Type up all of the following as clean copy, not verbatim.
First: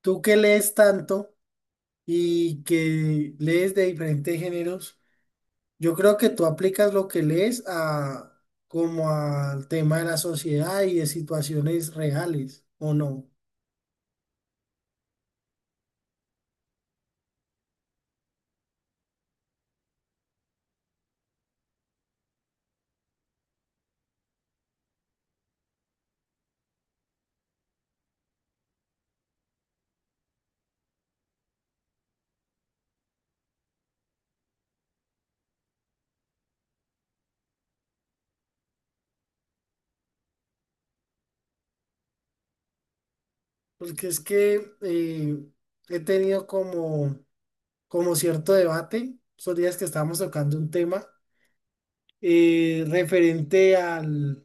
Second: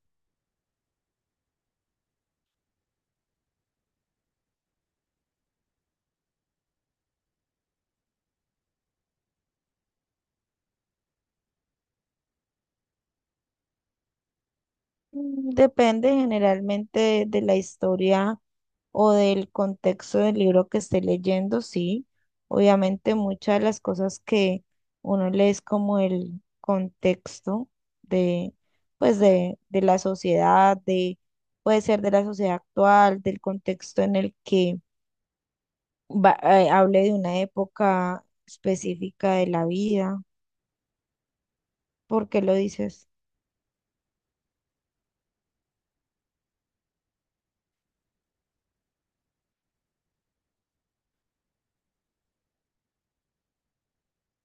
Tú que lees tanto y que lees de diferentes géneros, yo creo que tú aplicas lo que lees a como al tema de la sociedad y de situaciones reales, ¿o no? Depende generalmente de la historia o del contexto del libro que esté leyendo, sí. Obviamente muchas de las cosas que uno lee es como el contexto de, de la sociedad, de, puede ser de la sociedad actual, del contexto en el que hable de una época específica de la vida. ¿Por qué lo dices? Porque es que he tenido como, como cierto debate, esos días que estábamos tocando un tema eh, referente al,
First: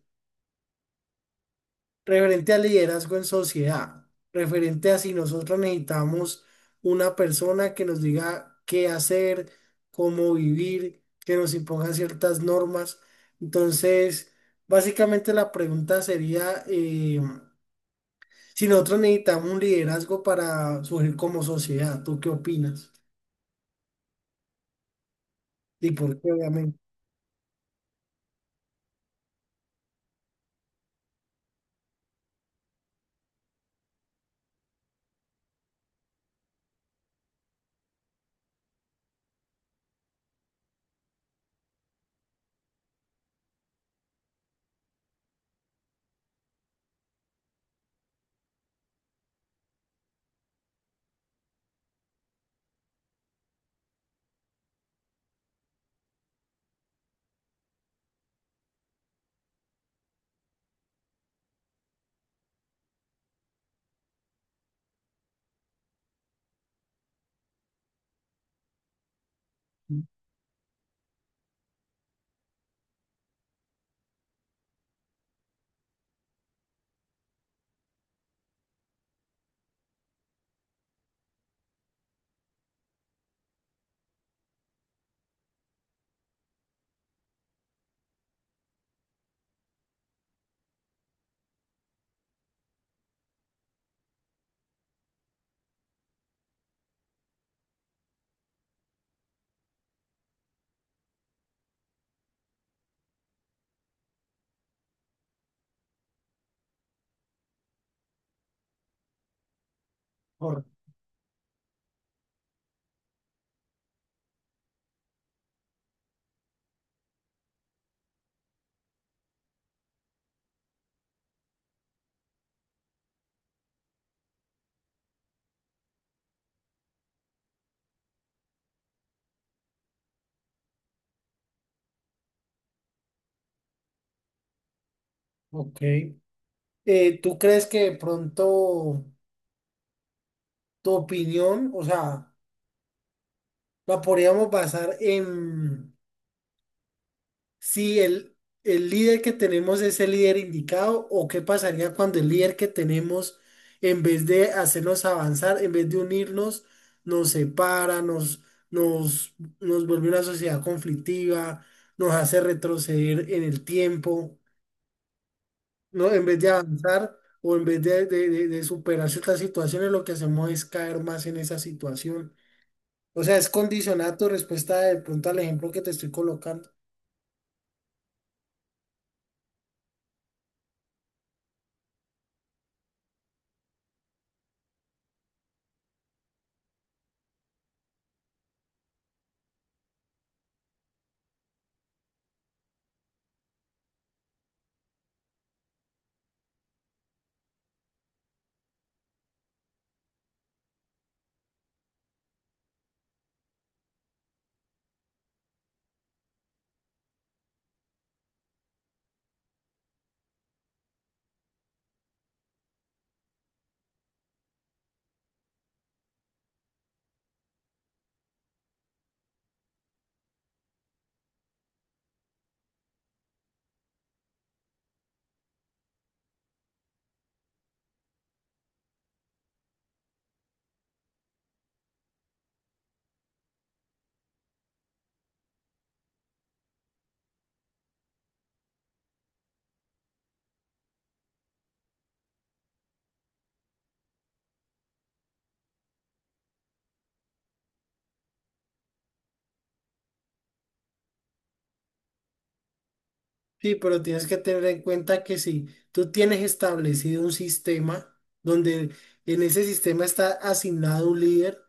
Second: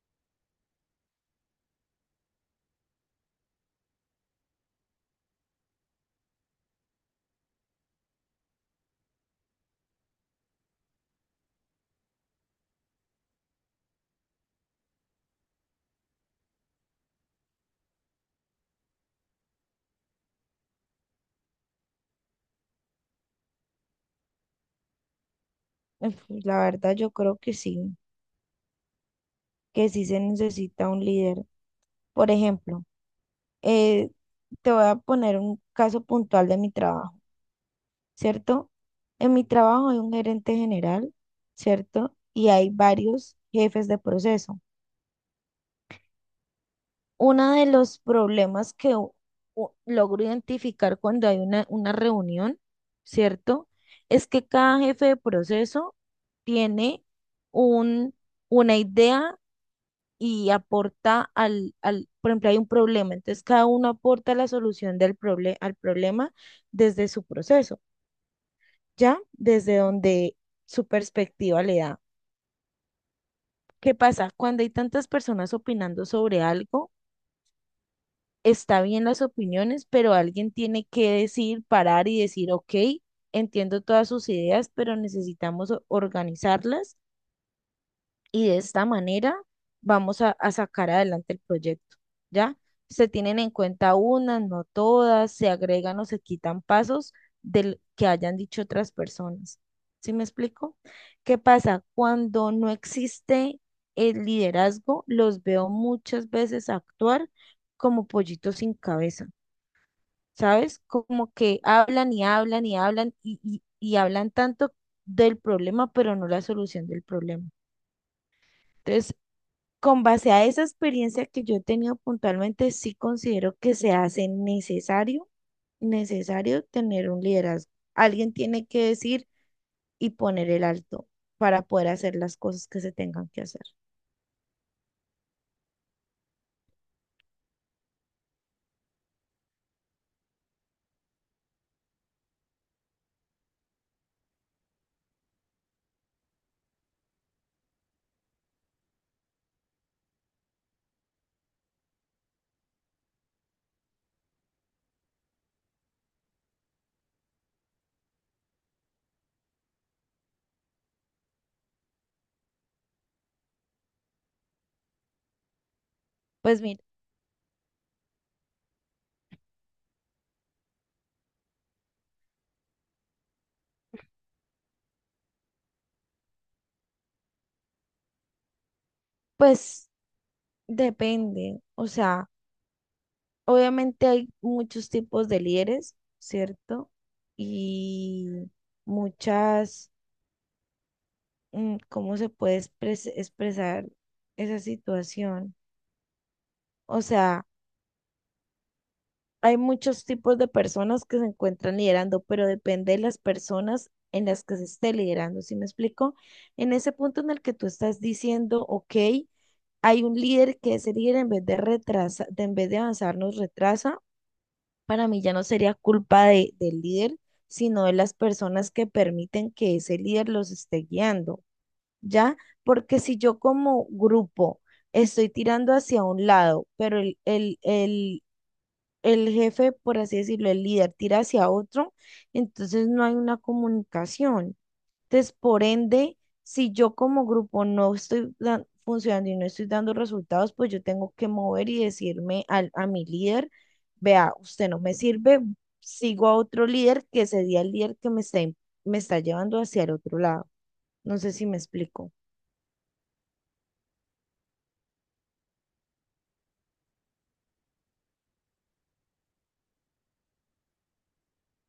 referente al liderazgo en sociedad, referente a si nosotros necesitamos una persona que nos diga qué hacer, cómo vivir, que nos imponga ciertas normas. Entonces, básicamente la pregunta sería si nosotros necesitamos un liderazgo para surgir como sociedad, ¿tú qué opinas? Y por Uf, qué, la obviamente. verdad yo creo que sí se necesita un líder. Por ejemplo, eh, te voy a poner un caso puntual de mi trabajo, ¿cierto? En mi trabajo hay un gerente general, ¿cierto? Y hay varios jefes de proceso. Uno de los problemas que logro identificar cuando hay una reunión, ¿cierto? Es que cada jefe de proceso tiene un, una idea y aporta por ejemplo, hay un problema, entonces cada uno aporta la solución al problema desde su proceso, ¿ya? Desde donde su perspectiva le da. ¿Qué pasa cuando hay tantas personas opinando sobre algo? Está bien las opiniones, pero alguien tiene que decir, parar y decir, ok, entiendo todas sus ideas, pero necesitamos organizarlas y de esta manera vamos a sacar adelante el proyecto, ¿ya? Se tienen en cuenta unas, no todas, se agregan o se quitan pasos del que hayan dicho otras personas. ¿Sí me explico? ¿Qué pasa cuando no existe el liderazgo? Los veo muchas veces actuar como pollitos sin cabeza, Por- ¿sabes? Como que hablan y hablan y hablan y hablan tanto del problema, pero no la solución del problema. Entonces, con base a esa experiencia que yo he tenido puntualmente, sí considero que se hace necesario, necesario tener un liderazgo. Alguien tiene que decir y poner el alto para poder hacer las cosas que se tengan que hacer. ok. ¿Tú crees que de pronto tu opinión, o sea, la podríamos basar en si el líder que tenemos es el líder indicado o qué pasaría cuando el líder que tenemos, en vez de hacernos avanzar, en vez de unirnos, nos separa, nos, nos vuelve una sociedad conflictiva, nos hace retroceder en el tiempo, ¿no? En vez de Pues mira, avanzar o en vez de, de superar ciertas situaciones, lo que hacemos es caer más en esa situación. O sea, es condicionar tu respuesta de pronto al ejemplo que te estoy colocando. pues depende. O sea, obviamente hay muchos tipos de líderes, ¿cierto? Y muchas, ¿cómo se puede expresar esa situación? O sea, hay muchos tipos de personas que se encuentran liderando, pero depende de las personas en las que se esté liderando. ¿Sí me explico? En ese punto en el que tú estás diciendo, ok, hay un líder que ese líder en vez de retrasa, de, en vez de avanzar nos retrasa, para mí ya no sería culpa del líder, sino de las personas que permiten que ese líder los esté guiando, ¿ya? Porque si yo como grupo estoy tirando hacia un lado, pero el jefe, por así decirlo, el líder tira hacia otro, entonces no hay una comunicación. Entonces, por ende, si yo como grupo no estoy funcionando y no estoy dando resultados, pues yo tengo que mover y decirme a mi líder, vea, usted no me sirve, sigo a otro líder que sería el líder que me está, me está llevando hacia el otro lado. No sé si me explico. Sí, pero tienes que tener en cuenta que si tú tienes establecido un sistema donde en ese sistema está asignado un líder,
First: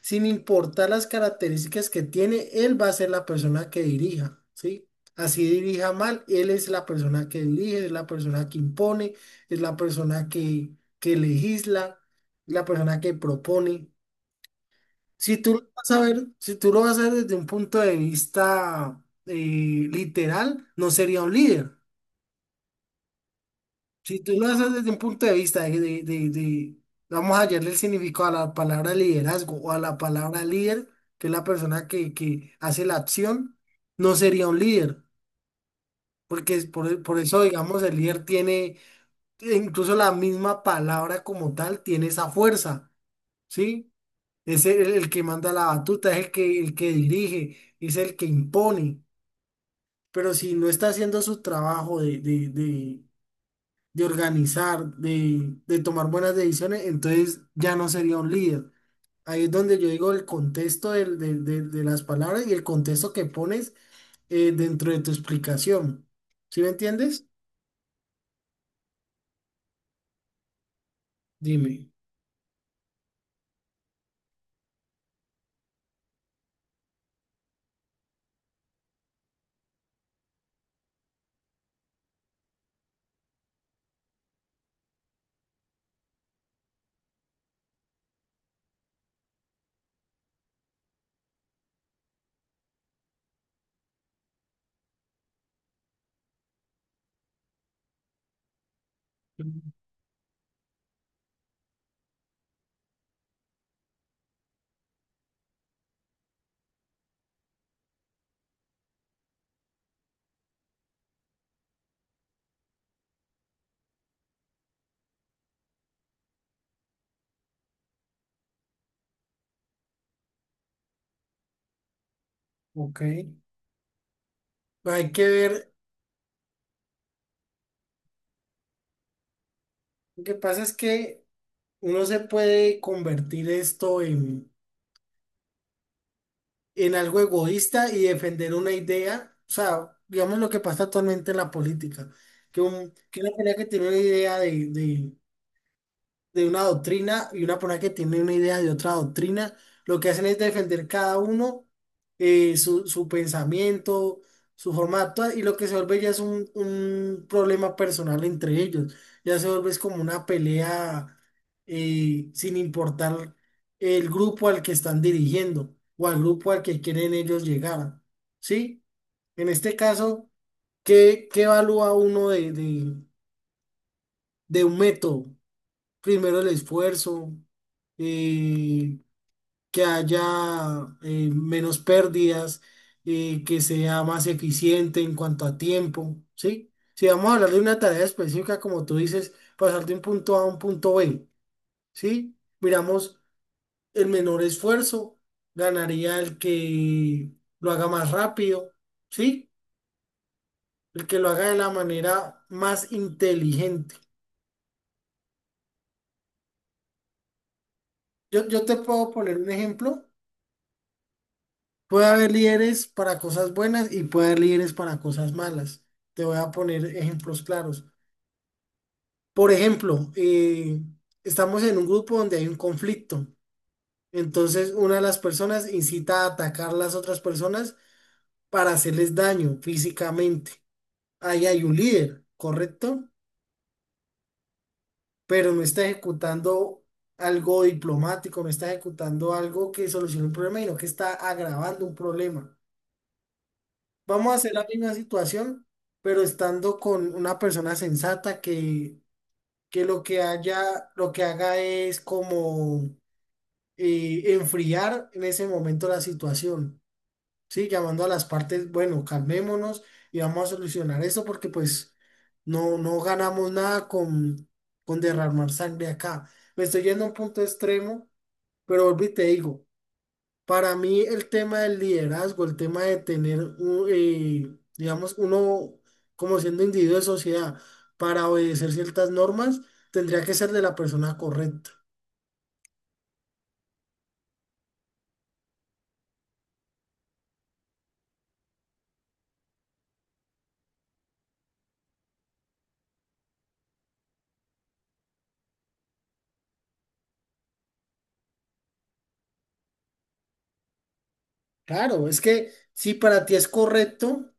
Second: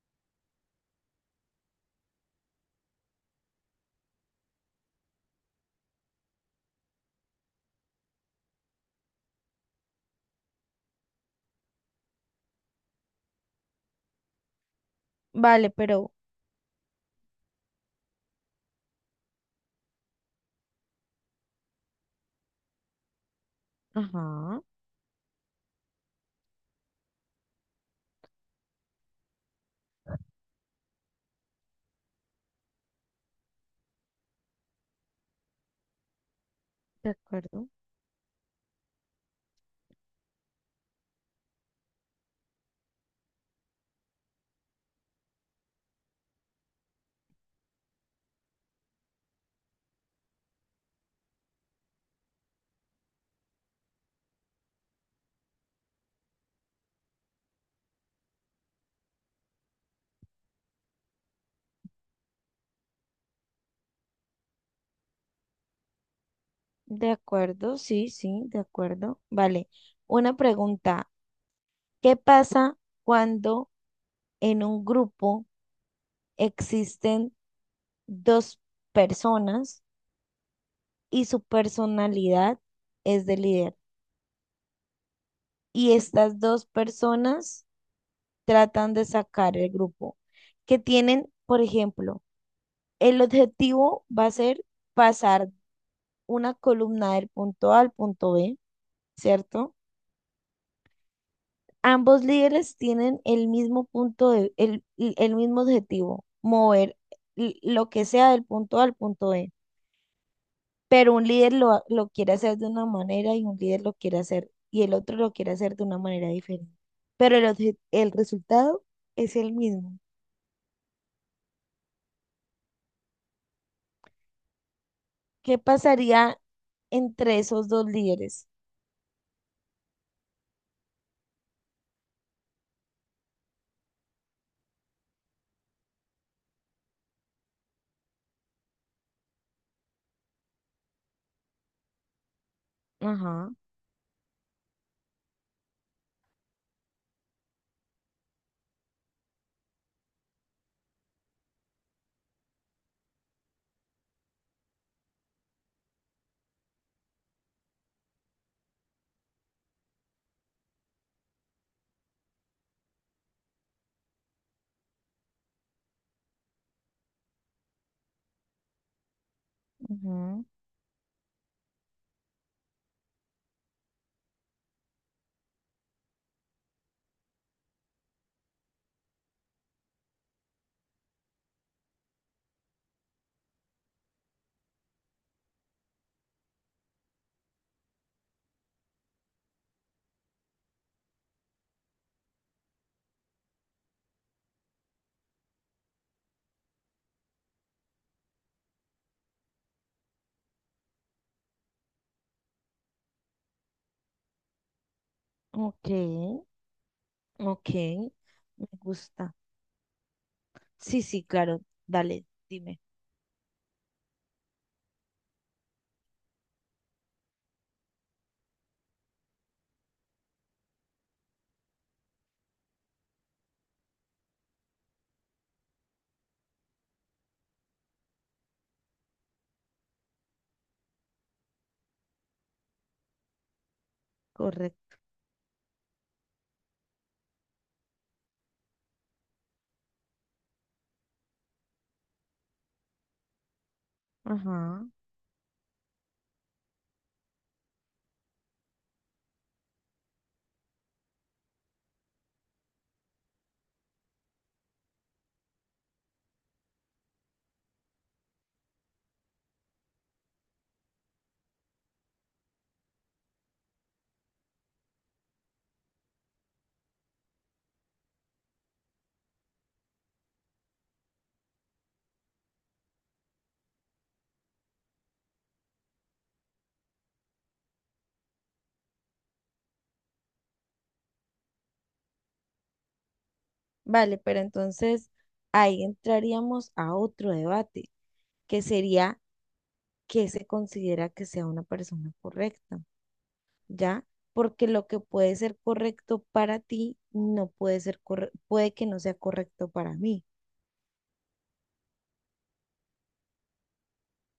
sin importar las características que tiene, él va a ser la persona que dirija, ¿sí? Así dirija mal, él es la persona que dirige, es la persona que impone, es la persona que legisla, la persona que propone. Si tú lo Vale, vas a pero, ver, si tú lo vas a ver desde un punto de vista literal, no sería un líder. Si tú lo ajá, haces desde un punto de vista de, vamos a hallarle el significado a la palabra liderazgo o a la palabra líder, que es la persona que hace la acción, no sería un líder, porque es de por eso, acuerdo. digamos, el líder tiene, incluso la misma palabra como tal, tiene esa fuerza, ¿sí? Es el que manda la batuta, es el que dirige, es el que impone, pero si no está haciendo su trabajo de organizar, de tomar buenas decisiones, entonces ya no sería un líder. Ahí es donde yo digo el contexto de, las palabras y el contexto que pones dentro de tu explicación. ¿Sí me De entiendes? acuerdo, sí, sí, de acuerdo. Vale. Una pregunta. Dime. ¿Qué pasa cuando en un grupo existen dos personas y su personalidad es de líder? Y estas dos personas tratan de sacar el grupo, que tienen, por ejemplo, el objetivo va a ser pasar una columna del punto A al punto B, Mm. ¿cierto? Ambos líderes tienen el mismo el mismo objetivo, mover lo que sea del punto A al punto B, pero un líder lo quiere hacer de una manera y un líder lo quiere hacer y el otro lo quiere hacer de una manera diferente. Pero el resultado es el mismo. Ok. Hay que ¿Qué ver, pasaría entre esos dos líderes? lo que pasa es que uno se puede convertir esto en algo egoísta y defender una idea, o sea, digamos lo que pasa actualmente en la política, que, que una Ajá, pelea que tiene una idea de una doctrina y una persona que tiene una idea de otra doctrina, lo que hacen es defender cada uno su, su pensamiento, su forma de actuar y lo que se vuelve ya es un problema personal entre ellos, ya se vuelve es como una pelea sin importar el grupo al que están dirigiendo o al grupo al que quieren ellos llegar, ¿sí? En este caso, ujú. ¿qué, qué evalúa uno de un método? Primero el esfuerzo, eh, que haya menos pérdidas, que sea más eficiente en cuanto a tiempo, ¿sí? Si vamos a hablar de una tarea específica, como tú dices, pasar de un punto A a un punto B, ¿sí? Miramos el menor esfuerzo, ganaría el que lo haga más rápido, ¿sí? El que lo haga de la manera más inteligente. Ok, ok, Yo me te puedo gusta. poner un ejemplo. Sí, sí, claro, Puede dale, haber dime. líderes para cosas buenas y puede haber líderes para cosas malas. Te voy a poner ejemplos claros. Por ejemplo, estamos en un grupo donde hay un conflicto. Entonces, una de las personas incita a atacar a las otras personas para hacerles daño físicamente. Ahí hay un líder, ¿correcto? Correcto. Pero no está ejecutando algo diplomático, no está ejecutando algo que solucione un problema, sino que está agravando un problema. Vamos a hacer la Ajá. misma situación, pero estando con una persona sensata que lo que haya, lo que haga es como enfriar en ese momento la situación, ¿sí? Llamando a las partes, bueno, calmémonos y vamos a solucionar esto porque pues no, no ganamos nada con, con derramar sangre acá. Me estoy yendo a un punto extremo, pero volví y te digo. Para mí el tema del liderazgo, el tema de tener, un, digamos, uno como siendo individuo de sociedad para obedecer ciertas normas, tendría que ser de la persona correcta. Vale, pero entonces ahí entraríamos a otro debate, que sería qué se considera que sea una persona correcta. ¿Ya? Porque lo que puede ser correcto para ti no puede ser puede que no sea correcto para mí. Claro, es que si para ti es correcto,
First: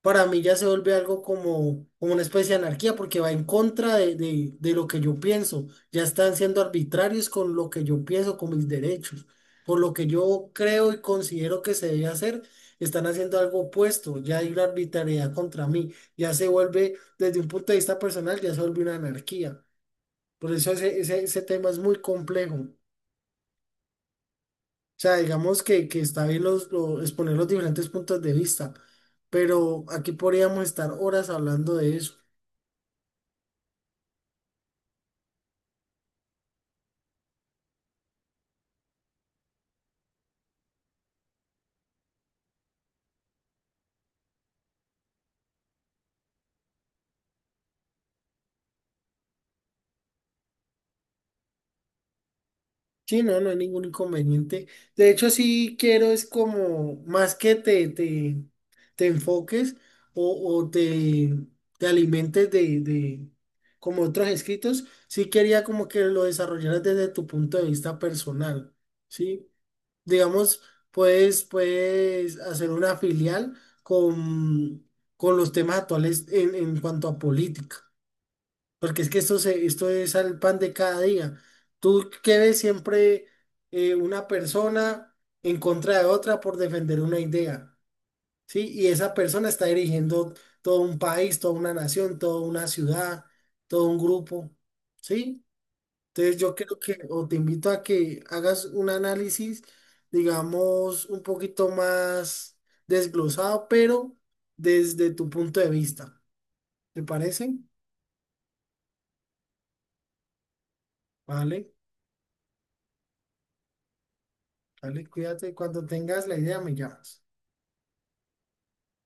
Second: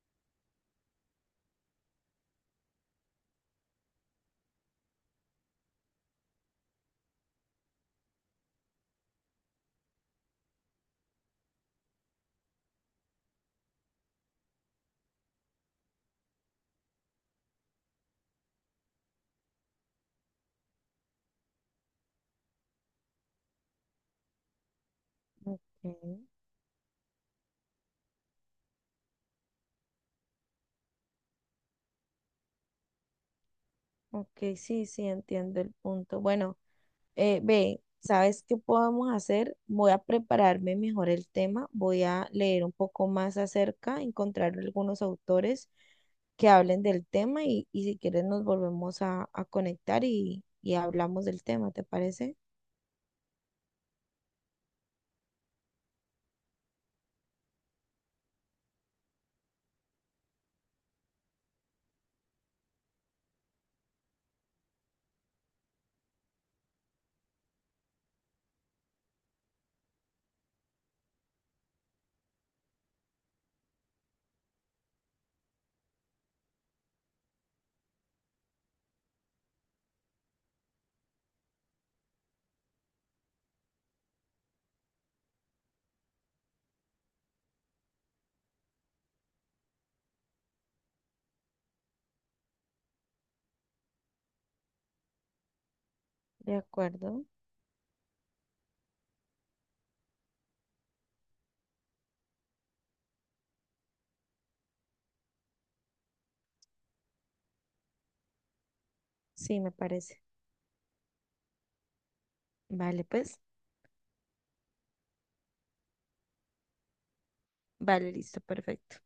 para mí ya se vuelve algo como, como una especie de anarquía porque va en contra de lo que yo pienso. Ya están siendo arbitrarios con lo que yo pienso, con mis derechos. Por lo que yo creo y considero que se debe hacer, están haciendo algo opuesto. Ya hay una arbitrariedad contra mí. Ya se vuelve, desde un punto de vista personal, ya se vuelve una anarquía. Por eso ese, ese, ese tema es muy complejo. O sea, digamos Ok, que está bien los, exponer los diferentes puntos de vista, pero aquí podríamos estar horas hablando de eso. ok, sí, sí, entiendo el punto. Bueno, ve, ¿sabes qué podemos hacer? Voy a prepararme mejor el tema, voy a leer un poco más acerca, encontrar algunos autores que hablen del tema y si quieres nos volvemos a conectar y hablamos del tema, ¿te parece? Sí, no, no hay ningún inconveniente. De hecho, sí quiero es como más que te enfoques o te alimentes de como otros escritos, sí quería como que lo desarrollaras desde tu punto de vista personal, ¿sí? Digamos, puedes, puedes hacer una filial con, con los temas actuales en cuanto a política. Porque es que esto, se, esto es al pan de cada día. Tú que ves siempre una persona en contra de otra por defender una idea, ¿sí? Y esa persona está dirigiendo todo un país, toda una nación, toda una ciudad, todo un grupo, ¿sí? Entonces yo De creo que, acuerdo, o te invito a que hagas un análisis, digamos, un poquito más desglosado, pero desde tu punto de vista. ¿Te parece? sí, me parece. Vale. Vale, pues. Dale, cuídate. Cuando tengas la idea, me llamas. Vale, listo, perfecto.